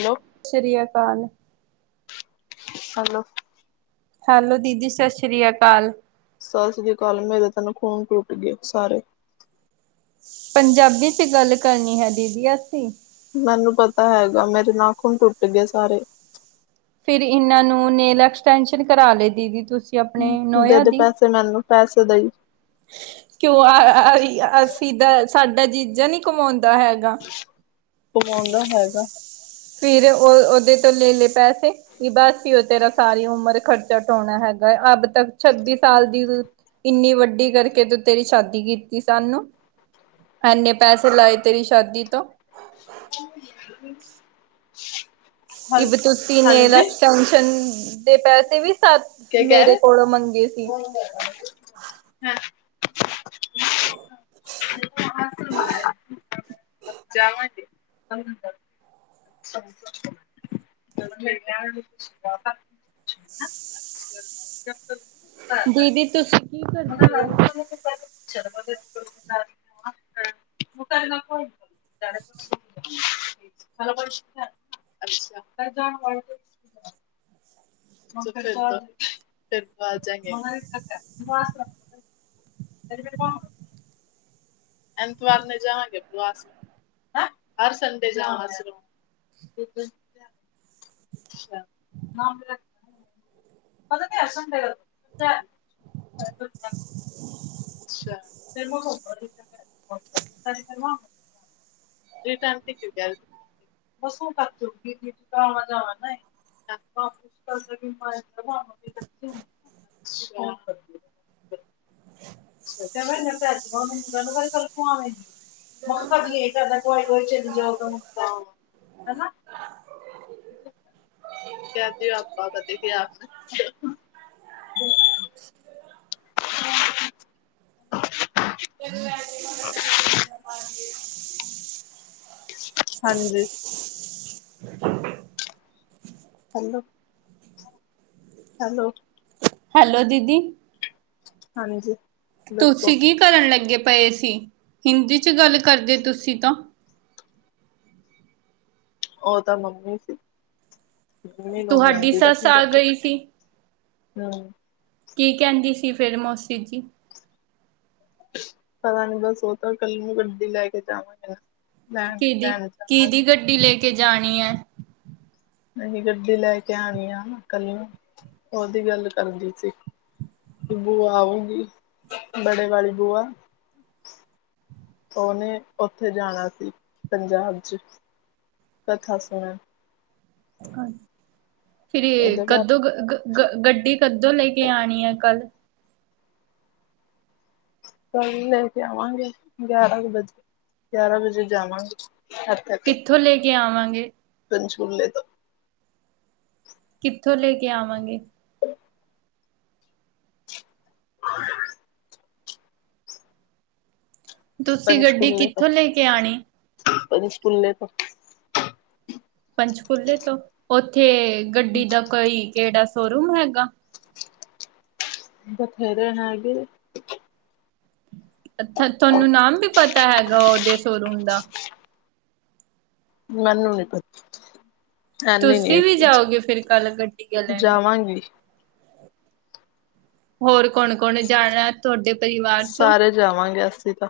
Hello ਸ੍ਰੀ ਅਕਾਲ। Hello. Hello ਦੀਦੀ ਸਸ ਸ੍ਰੀ ਅਕਾਲ। ਸਾਸਰੀ ਕਾਲ, ਮੇਰੇ ਤਾ ਨਾਖੂਨ ਟੂਟ ਗਏ ਸਾਰੇ। ਪੰਜਾਬੀ 'ਚ ਗੱਲ ਕਰਨੀ ਹੈ ਦੀਦੀ ਅਸੀ। ਮੈਨੂੰ ਪਤਾ ਹੈਗਾ। ਮੇਰੇ ਨਾਖੁਨ ਟੁੱਟ ਗਏ ਸਾਰੇ। ਫੇਰ ਇੰਨਾਂ ਨੂੰ ਨੇਲ ਐਕਸਟੈਂਸ਼ਨ ਕਰਾ ਲੀ ਦੀਦੀ ਤੁ ਹੂੰ। ਦੇ ਦੇ ਪੈਸੇ ਮੈਨੂੰ ਪੈਸੇ ਦਈ। ਕਿਓਂ ਆ ਆਈ ਅ ਅਸੀ ਦਾ ਸਾਡਾ ਜੀਜਾ ਨੀ ਕਮਾਉਂਦਾ ਹੈਗਾ। ਕਮਾਉਂਦਾ ਹੈਗਾ। ਫਿਰ ਓ ਓਦੇ ਤੋਂ ਲੈ ਲੈ ਪੈਸੇ। ਕੀਦਾ ਅਸਿਓ ਤੇਰਾ ਸਾਰੀ ਉਮਰ ਖਰਚਾ ਡੋਣਾ ਹੈਗੈ। ਅੱਬ ਤੱਕ ਛੱਬੀ ਸਾਲ ਦੀ ਇੰਨੀ ਵੱਡੀ ਕਰਕੇ ਦਿਤ- ਤੇਰੀ ਸ਼ਾਦੀ ਕੀਤੀ ਸਾਨੂੰ। ਐਂਨੇ ਪੈਸੇ ਲਾਏ ਤੇਰੀ ਸ਼ਾਦੀ ਤੋਂ। [unintelligible] ਇਬ ਤੁਸੀਂ ਨੇਲ‌ ਹਾਂਜੀ ਐਕਸਟੈਨਸ਼ਨ ਦੇ ਪੈਸੇ ਵੀ ਸਾਥ ਕੀ ਕਹਿ ਮੇਰੇ ਰਹੇ ਕੋਲੋਂ ਮੰਗੇ ਸੀ। [unintelligible] [unintelligible] ਜਾਵਾਂਗੇ [unintelligible] [unintelligible] [unintelligible] ਦੀਦੀ ਤੁਸੀਂ ਕੀ ਕਰਦੇ ਹੋ? [unintelligible] [unintelligible] [unintelligible] ਅੱਛਾ [unintelligible] [unintelligible] ਫੇਰ ਆ ਜਾਏਗੇ। [unintelligible] [unintelligible] ਐਂਤਵਾਰ ਨੇ ਜਾਂਹਾਂ ਕੀਤੀਆਂ ਸੀ। ਹੈਂ! ਹਰ ਸੰਡੇ ਜਾਨਾ ਸਿਰਫ। ਬਿਲਕੁਲ। ਅੱਛਾ, ਨਾਮ [unintelligible] ਪੈਲੇ ਤਾਂ ਹਰ ਸੰਡੇ [unintelligible] ਅੱਛਾ ਫੇਰ ਮੈਂ ਹੋਮ ਵਰਕ [unintelligible] ਕੀ ਕਰਦੀ ਪੀ [unintelligible] ਆਵਾ ਜਾਵਾਂ ਮੈਂ। [unintelligible] ਕੈਂਦੈ ਮੈਂ ਕਰਦੀ ਆਂ ਓਨੂੰ [unintelligible] [unintelligible] ਹੈਨਾ। ਮਤਲਬ ਦੇ ਅਧਿਆਪਕ ਕਦੀ ਤੇ ਆਸ [unintelligible] [unintelligible] ਹਾਂਜੀ। ਹੈਲੋ। ਹੈਲੋ। ਹੈਲੋ ਦੀਦੀ। ਹਾਂਜੀ। ਦੱਸੋ ਤੁਸੀ ਕੀ ਕਰਨ ਲੱਗੇ ਪਏ ਸੀ। ਹਿੰਦੀ 'ਚ ਗੱਲ ਕਰਦੇ ਤੁਸੀਂ ਤਾਂ। ਓ ਤਾਂ ਮੰਮੀ ਸੀ। ਮੰਮੀ ਨੂੰ ਨੀ ਤੁਹਾਡੀ ਆਂਦੀ ਨਾ ਸੱਸ ਆ ਪੰਜਾਬੀ। ਗਈ ਸੀ। ਹੰ। ਕੀ ਕੈਂਦੀ ਸੀ ਫੇਰ ਮੋਸੀ ਜੀ? ਪਤਾ ਨੀ ਬਸ, ਉਹ ਤਾਂ ਕੱਲ੍ਹ ਨੂੰ ਗੱਡੀ ਲੈ ਕੇ ਜਾਵਾਂਗੇ। ਲੈਣ ਲੈਣ ਜਾਵਾਂਗੇ ਕੀਹਦੀ-ਕੀਹਦੀ ਗੱਡੀ ਲੇ ਕੇ ਜਾਣੀਂ ਐਂ। ਨਵੀਂ ਗੱਡੀ ਲੈ ਕੇ ਆਂਣੀ ਆ ਨਾ, ਕੱਲ੍ਹ ਨੂੰ ਉਹਦੀ ਗੱਲ ਕਰਦੀ ਸੀ। ਬੂਆ ਆਊਗੀ, ਬੜੇ ਵਾਲੀ ਬੂਆ ਉਹਨੇਂ ਉੱਥੇ ਜਾਣਾ ਸੀ, ਪੰਜਾਬ 'ਚ। ਕਥਾ ਸੁਨਣ। ਹਾਂ, ਫਿਰ ਜੇ ਉਹਦੇ ਬਾਅਦ ਕਦੋਂ ਗ-ਗ ਗ-ਗੱਡੀ ਕਦੋਂ ਲੈ ਕੇ ਆਂਣੀ ਏ ਕੱਲ? ਕੱਲ੍ਹ ਲੈ ਕੇ ਆਵਾਂਗੇ, ਗਿਆਰਾਂ ਕੁ ਵਜੇ, ਗਿਆਰਾਂ ਵਜੇ ਜਾਵਾਂਗੇ ਇੱਥੇ ਤੋਂ ਕਿੱਥੋਂ ਲੇ ਕੇ ਆਵਾਂਗੇ। ਪੰਚਕੂਲੇ ਤੋਂ। ਕਿੱਥੋਂ ਲੇ ਕੇ ਆਵਾਂਗੇ। [inaudible] ਤੁਸੀਂ ਗੱਡੀ ਪੰਚਕੂਲੇ ਤੋਂ, ਕਿੱਥੋਂ ਲੈ ਕੇ ਆਣੀ? ਪੰਚਕੂਲੇ ਤੋਂ। ਪੰਚਕੂਲੇ ਤੋਂ ਉੱਥੇ ਗੱਡੀ ਦਾ ਕੋਈ, ਕਿਹੜਾ ਸੋਰੂਮ ਹੈਗਾ। ਬਥੇਰੇ ਨੇ ਹਾਂਗੇ। ਅੱਥਾ ਤੁਹਾਨੂੰ ਨਾਮ ਵੀ ਪਤਾ ਹੈਗਾ, ਉਹਦੇ ਸੋਰੂਮ ਦਾ। ਮੈਨੂੰ ਨੀ ਪਤਾ। ਐਨੀ ਨੀ ਏ ਤੁਸੀਂ ਵੀ ਕੁਛ, ਜਾਓਗੇ ਫਿਰ ਕੱਲ ਗੱਡੀਆਂ ਲੈਣੇ? ਜਾਵਾਂਗੀ। ਹੋਰ ਕੌਣ-ਕੌਣ ਜਾਣਾਂ, ਤੁਹਾਡੇ ਪਰਿਵਾਰ 'ਚੋਂ। ਸਾਰੇ ਜਾਵਾਂਗੇ ਅਸੀਂ ਤਾਂ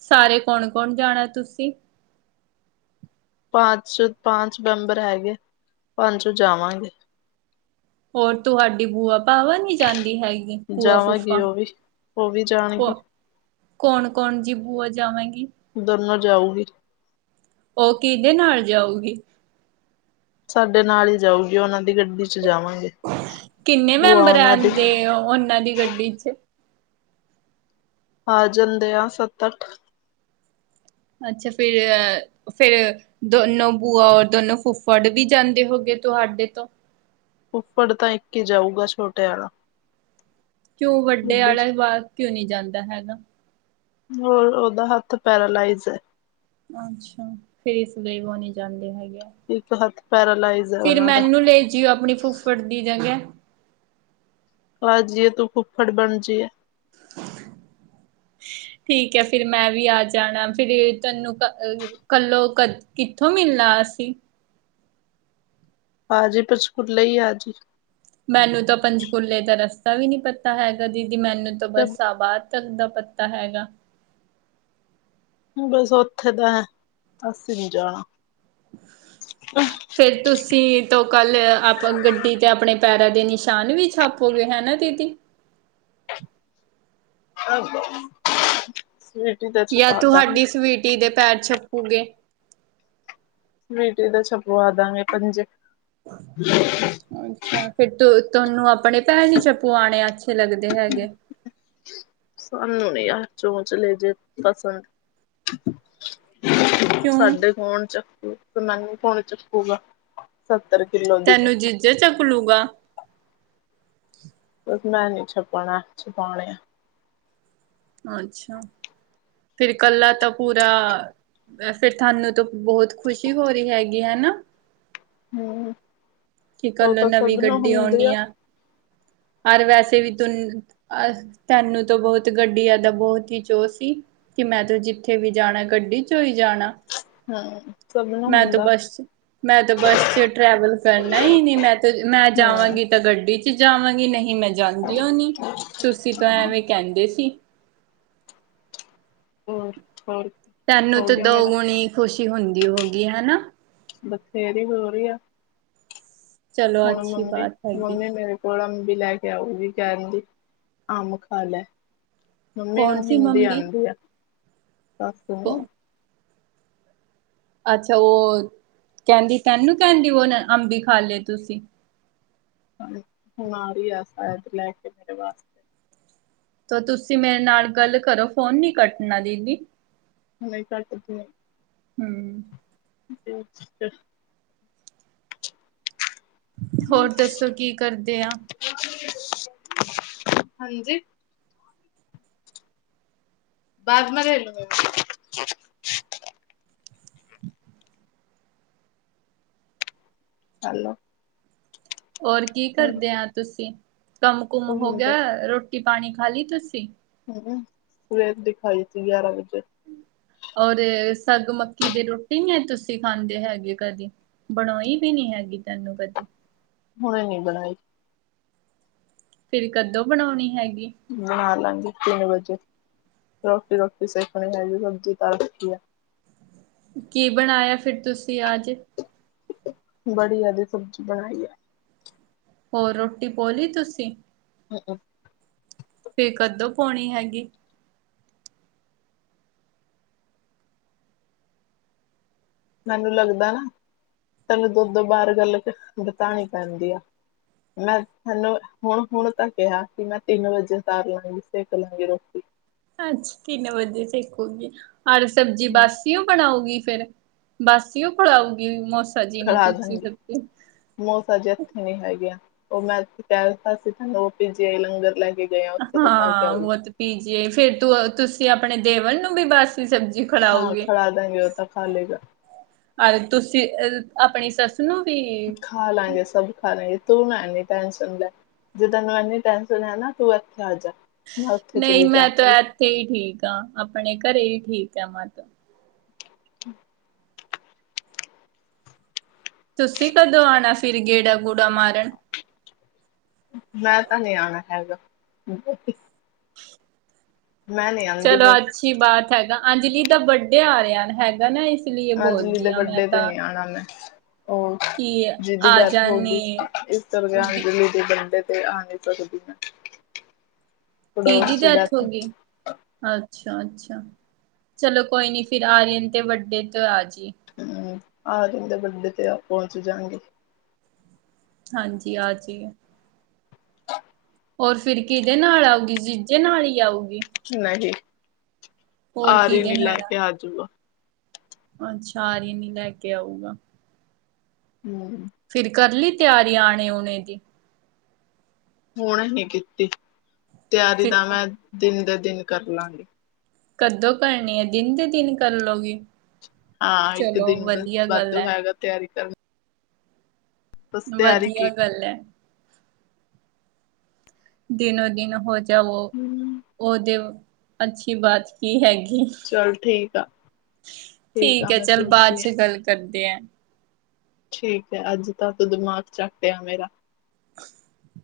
ਸਾਰੇ ਕੌਣ-ਕੌਣ ਜਾਣਾਂ ਤੁਸੀਂ? ਪਾਂਚ-ਛੇ, ਪਾਂਚ ਮੈਂਬਰ ਹੈਗੇ, ਪਾਂਚੋ ਜਾਵਾਂਗੇ। ਹੋਰ ਤੁਹਾਡੀ ਬੂਆ-ਭਾਵਾ ਨੀ ਜਾਂਦੀ ਹੈਗੀ। ਜਾਵਾਂਗੀ ਭੂਆ-ਫੂਫਾ, ਉਹ ਵੀ ਉਹ ਵੀ ਭੁ ਜਾਣਗੀ ਕੌਣ-ਕੌਣ ਜੀ ਬੂਆ ਜਾਵੇਂਗੀ। ਦੋਨੋਂ ਜਾਊਂਗੀ। ਉਹ ਕੀਦੇ ਨਾਲ ਜਾਊਗੀ। ਸਾਡੇ ਨਾਲ ਈ ਜਾਊਗੀ। ਉਹਨਾਂ ਦੀ ਗੱਡੀ 'ਚ ਜਾਵਾਂਗੇ। ਕਿੰਨੇ ਭੂਆ ਮੈਂਬਰ ਉਹਨਾਂ ਦੀ ਆਂਦੇ, ਉਹਨਾਂ ਦੀ ਗੱਡੀ 'ਚ। ਆ ਜਾਂਦੇ ਆ, ਸੱਤ-ਅੱਠ। ਅੱਛਾ, ਫੇਰ ਇਹ ਫਿਰ ਦੋਨੋਂ ਬੂਆ ਔਰ ਦੋਨੋਂ ਫੁੱਫੜ ਵੀ ਜਾਂਦੇ ਹੋਗੇ, ਤੁਹਾਡੇ ਤੋਂ। ਫੁੱਫੜ ਤਾਂ ਇੱਕ ਈ ਜਾਊਗਾ, ਛੋਟੇ ਆਲਾ। ਕਿਉਂ ਵੱਡੇ ਆਲਾ ਜਵਾ, ਕਿਉਂ ਨੀ ਜਾਂਦਾ ਹੈਗਾ। ਮੋਏ, ਉਹਦਾ ਹੱਥ ਪੈਰਾਲਾਈਜ਼ ਐ। ਅੱਛਾ, ਫਿਰ ਇਸ ਲਈ ਉਹ ਨਹੀਂ ਜਾਂਦੇ ਹੈਗੇ ਆ। ਇੱਕ ਹੱਥ ਪੈਰਾਲਾਈਜ਼ ਹੈ ਫਿਰ ਉਹਨਾਂ ਦਾ ਮੈਨੂੰ ਲੇ ਜਿਓ, ਆਪਣੀ ਫੁੱਫੜ ਦੀ ਜਗ੍ਹਾ। ਆ ਜੀਏ, ਤੂੰ ਫੁੱਫੜ ਬਣ ਜੀਏ। [inaudible] [inaudible] ਠੀਕ ਐ ਫਿਰ ਮੈਂ ਵੀ ਆ ਜਾਣਾ, ਫਿਰ ਤੈਨੂੰ ਕਲੋਂ ਕ ਕਿੱਥੋਂ ਮਿਲਣਾ ਅਸੀਂ। ਆ ਜੀ ਪਰ ਸਕੂਲੇ ਈ ਆਜੀ। ਮੈਨੂੰ ਤਾਂ ਪੰਚਕੂਲੇ ਦਾ ਰਸਤਾ ਵੀ ਨਹੀਂ ਪਤਾ ਹੈਗਾ, ਦੀਦੀ ਮੈਨੂੰ ਤਾਂ ਤੇ ਬਸ ਆ ਬ ਤੱਕ ਦਾ ਪੱਤਾ ਹੈਗਾ। ਬਸ ਉਥੇ ਤਾਂ ਅਹਿ ਅਸੀਂ ਨੀ [unintelligible] ਫੇਰ ਤੁਸੀਂ ਤੋਂ ਕੱਲ ਆਪ ਗੱਡੀ ਚ ਆਪਣੇ ਪੈਰਾਂ ਦੇ ਨਿਸ਼ਾਨ ਵੀ ਛਾਪੋਗੇ ਹੈ ਨਾ ਦੀਦੀ? [unintelligible] ਧੀ ਦੇ ਪੈਰ ਛਪੂਗੇ ਸਵੀਟੀ ਦੇ ਛਪਵਾ ਦਾਂਗੇ ਪੰਜੇ। [unintelligible] ਅੱਛਾ ਫਿਰ ਤੁ ਤੁਹਾਨੂੰ ਆਪਣੇ ਪੈਰ ਵੀ ਛਪਵਾਣੇ ਅੱਛੇ ਲੱਗਦੇ ਹੈਗੇ? ਸਾਨੂੰ ਨੀ ਐਹ ਚੋਂਚਲੇ ਜੇ ਪਸੰਦ। [unintelligible] ਕਿਉਂ ਸਾਡੇ ਕੋਣ ਚੱਕੂ ਤੇ ਮੈਨੂੰ ਕੌਣ ਚੱਕੂਗਾ ਸੱਤਰ ਕਿੱਲੋ ਦੀ ਮੈਂ। ਜੈ ਚੱਕ ਲੂਗਾ। ਬਸ ਮੈਂ ਨੀ ਛਪਾਣਾ ਛਪਾਉਣੇ ਆ। ਅੱਛਾ ਫਿਰ ਕੱਲਾ ਤਾਂ ਪੂਰਾ ਵੈਸੇ ਤਾਨੂੰ ਤਾਂ ਬਹੁਤ ਖੁਸ਼ੀ ਹੋ ਰਹੀ ਹੈਗੀ ਹੈਨਾ? ਹੂੰ, ਕਿ ਉਹ ਕੱਲ ਤਾਂ ਨਵੀਂ ਸਭ ਨਾਲ ਗੱਡੀ ਹੁੰਦੀ ਆਉਣੀ ਆ। ਔਰ ਵੈਸੇ ਵੀ [unintelligible] ਤਾਨੂੰ ਤਾਂ ਬਹੁਤ ਗੱਡੀਆਂ ਦਾ ਬਹੁਤ ਹੀ ਚੋਅ ਸੀ। ਕਿ ਮੈਂ ਤਾਂ ਜਿੱਥੇ ਵੀ ਜਾਣਾ ਗੱਡੀ ਚੱ ਈ ਜਾਣਾ। [unintelligible] ਮੈਂ ਤੇ ਹੁੰਦਾ ਬੱਸ ਚੱ ਮੈ ਤੇ ਬੱਸ ਚ ਟਰੈਵਲ ਕਰਨਾ ਈ ਨੀ ਮੈਂ ਤੇ ਮੈਂ ਹੂੰ ਜਾਵਾਂਗੀ ਤਾਂ ਗੱਡੀ ਚ ਜਾਵਾਂਗੀ ਨਹੀਂ ਮੈਂ ਜਾਂਦੀਯੋ ਨੀ ਤੁਸੀਂ ਤਾਂ ਹਾਂ ਐਵੇਂ ਕਹਿੰਦੇ ਸੀ। ਹੋਰ-ਹੋਰ? ਤੈਨੂੰ ਤਾਂ ਦੋਗੁਣੀ ਖੁਸ਼ੀ ਹੁੰਦੀ ਹੋਉਗੀ ਹੈਨਾ? ਬਥੇਰੀ ਹੋ ਰਹੀ ਆ। ਚਲੋ ਹੁਣ ਅੱਛੀ ਮੰਮੀ ਬਾਤ ਹੈਗੀ ਮੰਮੀ ਮੇਰੇ ਕੋਲ ਅੰਬ ਵੀ ਲੈ ਕੇ ਆਉਗੀ ਕਹਿ ਦਿੰਦੀ ਅੰਬ ਖਾ ਲੈ। ਮੰਮੀ ਕੌਣ ਨੂੰ ਸੀ ਹਿੰਦੀ ਮੰਮੀ ਆਂਦੀ ਆ ਸੱਸ ਨੂੰ। ਅੱਛਾ ਉਹ ਕਹਿੰਦੀ ਤੇਨੂੰ ਕਹਿੰਦੀ ਉਹ ਅੰਬੀ ਖਾ ਲਏ ਤੁਸੀਂ? ਬੀਮਾਰੀ ਆ ਸ਼ਾਇਦ ਲੈ ਕੇ ਮੇਰੇ ਵਾਸਤੇ। ਤਾਂ ਤੁਸੀਂ ਮੇਰੇ ਨਾਲ ਗੱਲ ਕਰੋ, ਫੋਨ ਨੀ ਕੱਟਣਾ ਦੀਦੀ। ਨਹੀ ਕਾਦ ਕਟਯਾ? ਹੂੰ। [unintelligible] ਹੋਰ ਦੱਸੋ ਕੀ ਕਰਦੇ ਆ? [unintelligible] ਹਾਂਜੀ। [unintelligible] ਹੋਲੈ। ਹੋਰ ਕੀ ਕਰਦੇ ਆ ਤੁਸੀਂ, ਕੰਮ -ਕੁਮ ਹੋ ਹੁਣ ਗਿਆ, ਬਸ ਰੋਟੀ ਪਾਣੀ ਖਾ ਲਈ ਤੁਸੀਂ? ਹੂੰ- ਹੂੰ ਸਵੇਰ ਦਿ ਖਾਈ ਹੋਈ ਗਿਆਰਾਂ ਵਜੇ ਦੀ। ਔਰ ਸਾਗ ਮੱਕੀ ਦੀ ਰੋਟੀ ਨੀ ਤੁਸੀਂ, ਖਾਂਦੇ ਹੈਗੇ ਕਦੀ? ਬਣਾਈ ਵੀ ਨੀ ਹੈਗੀ ਤੈਨੂੰ ਕਦੀ। ਹੋੁਨੇ ਨੀ ਬਣਾਈ। ਫਿਰ ਕਦੋਂ ਬਣਾਉਣੀ ਹੈਗੀ? ਬਣਾ ਲਾਂਗੀ ਤਿੰਨ ਵਜੇ ਰੋਟੀ -ਰੋਟੀ ਸੇਕਣੀ ਹੈਗੀ ਸਬਜ਼ੀ ਕਾਡ ਰੱਖੀ ਹੈ। ਕੀ ਬਣਾਇਆ, ਫਿਰ ਤੁਸੀਂ ਅੱਜ? ਵੜੀਆਂ ਦੀ ਸਬਜ਼ੀ ਬਣਾਈ ਹੈ। ਹੋਰ ਰੋਟੀ ਪੋਲੀ ਤੁਸੀਂ? [inaudible] ਫੇਰ ਕਦੋਂ ਪਾਉਣੀ ਹੈਗੀ? ਮੈਨੂੰ ਲੱਗਦਾ ਏ ਤੈਨੂੰ ਦੁੱਧ ਬਾਹਰ ਗੱਲ ਕੇ ਬਿਤਾਉਣੀ ਪੈਂਦੀ ਆ। ਮੈਂ ਥੇਨੂੰ ਹੁਣ-ਹੁਣ ਤਾਂ ਕਿਹਾ, ਕਿ ਮੈਂ ਤਿੰਨ ਵਜੇ ਤਾਰ ਲਾਂਗੀ ਸੇਕ ਲਾਂਗੀ ਰੋਟੀ। ਅੱਛਾ ਤਿੰਨ ਵਜੇ ਸੇਕੂਗੀ ਓਰ ਸਬਜ਼ੀ ਬਸ। ਕਿਂਓ ਬਣਾਉਗੀ ਫੇਰ, ਬਾਸੀਓ ਖਲਾਊਗੀ ਮੋਸ ਖਲਾਦਾਂਗੀ। ਮੋਸਾਜੀ ਇੱਥੇ ਨੀ ਹੈਗੇਆ, ਉਹ ਮੈਂ ਕਹਿ ਦਿੱਤਾ ਸੀ ਉਹ ਭੀਜੀ ਆਈ ਲੰਗਰ ਲੈ ਕੇ ਗਏ ਆ ਉੱਥੇ ਤੋਂ ਖਾ ਕੇ ਹਾਂ, ਆਊਗੀ ਉਹ ਤੇ ਪੀਜੀਏ ਫੇਰ ਤੂੰ ਤੁਸੀਂ ਆਪਣੇ ਦੇਵਰ ਨੂੰ ਵੀ ਬੱਸ ਸਬਜ਼ੀ ਹਾਂ ਖੜਾਓਗੇ। ਖਿਲਾ ਦਾਂਗੇ ਉਹ ਤਾਂ ਖਾ ਲਏਗਾ ਅ ਤੁਸੀਂ ਅ ਆਪਣੀ ਸੱਸ ਨੂੰ ਵੀ। ਖਾ ਲਾਂਗੇ ਸਭ ਖਾ ਲਾਂਗੇ, ਤੂੰ ਨਾ ਇਨੀਂ ਟੈਂਸ਼ਨ ਲੈ। ਜੇ ਤੈਨੂੰ ਇਨੀਂ ਟੈਂਸ਼ਨ ਏ ਨਾ, ਤੂੰ ਇੱਥੇ ਆ ਜਾ ਮੈਂ ਉੱਥੇ ਚਲੀ ਜਾਂਗੀ। ਇਥੇ ਈ ਠੀਕ ਆ, ਆਪਣੇ ਘਰੇ ਈ ਠੀਕ ਆ ਮੈਂ ਤੇ। ਅ ਤੁਸੀਂ ਕਦੋਂ ਆਣਾ ਫਿਰ ਗੇੜਾ-ਗੂੜਾ ਮਾਰਨ। ਮੈਂ ਤਾਂ ਨੀਂ ਆਣਾ ਹੈਗਾ। ਮੈਂ ਨੀ ਆ ਚਲੋ ਅੱਛੀ ਬਾਤ ਹੈਗਾ, ਅੰਜਲੀ ਦਾ ਬੱਡੇ ਆ ਰਿਹਾ ਹੈਗਾ ਨਾ ਇਸ ਲਈ ਆਂਜਲੀ ਦੇ ਬੋਲਦੀ ਹਾਂ ਮੈਂ ਬੱਡੇ ਤੇ ਤਾਂ ਨੀਂ ਆਣ ਆਲੇ ਹੋਰ ਕਿ ਜੀਦੀ ਦੀ ਡੈਥ ਆਜਾਨ ਹੋ ਗਈ, ਨੇ ਇਸ ਕਰਕੇ ਆ [unintelligible] ਬੱਡੇ ਤੇ ਆ ਨ੍ਹੀਂ ਸਕਦੀ ਮੈਂ, ਪੜੋਸੀ ਡੈਥ ਅੱਛਾ-ਅੱਛਾ। ਚਲੋ ਕੋਈ ਨੀ ਫਿਰ ਆ ਆਰੀਅਨ ਤੇ ਵੱਰਡੇ ਤੇ ਆਜੀ। ਹਂ, ਆਰਅਨ ਦੇ ਵੱਰਡੇ ਤੇ ਪਹੁੰਚ ਜਾਂਗੀ। ਹਾਂਜੀ ਆਜੀ। ਹੋਰ ਫਿਰ ਕਿਹਦੇ ਨਾਲ ਆਊਗੀ, ਜੀਜੇ ਨਾਲ ਈ ਆਉਗੀ। ਨਹੀਂ ਆਰਈਨ ਕਿਹਦੇ ਈ ਲੈ ਨਾਲ ਆ ਕੇ ਆਜੂਗਾ। ਅੱਛਾ ਆਰੀਨ ਈ ਲੈ ਕੇ ਆਊਗਾ। ਹਂ। ਫਿਰ ਕਰ ਲਈ ਤਿਆਰੀ ਆਣੇ-ਊਣੇ ਦੀ। ਹੁਣੇ ਨੀ ਕੀਤੀ ਤਿਆਰੀ ਫਿਰ ਤਾਂ ਮੈਂ ਦਿਨ ਦੇ ਦਿਨ ਕਰ ਲਾਂਗੀ। ਕਦੋਂ ਕਰਨੀ ਐ? ਦਿਨ ਦੇ ਦਿਨ ਕਰ ਲਓਗੀ। ਹਾਂ, ਇੱਕ ਦਿਨ ਗੱਲ ਵਾਧੂ ਹੈ ਹੈਗਾ ਤਿਆਰੀ ਕਰਨ ਬਸ ਤਿਆਰੀ ਕੀ ਵਧੀਆ ਗੱਲ ਐ। ਦਿਨੋਂ ਦਿਨ ਹੋ ਜਾਵੋ। ਹਮ ਉਹਦੇ ਓ ਅੱਛੀ ਬਾਤ ਕੀ ਹੈਗੀ। ਚੱਲ ਠੀਕ ਆ ਆ ਠੀਕ ਐ ਮੈਂ ਚੱਲ, ਬਾਅਦ ਸੋਚਦੀ ਆ ਚ ਗੱਲ ਕਰਦੇ ਆਂ। ਠੀਕ ਐ ਅੱਜ ਤਾਂ, ਤੂੰ ਦਿਮਾਗ ਚੱਟਿਆ ਮੇਰਾ। [inaudible]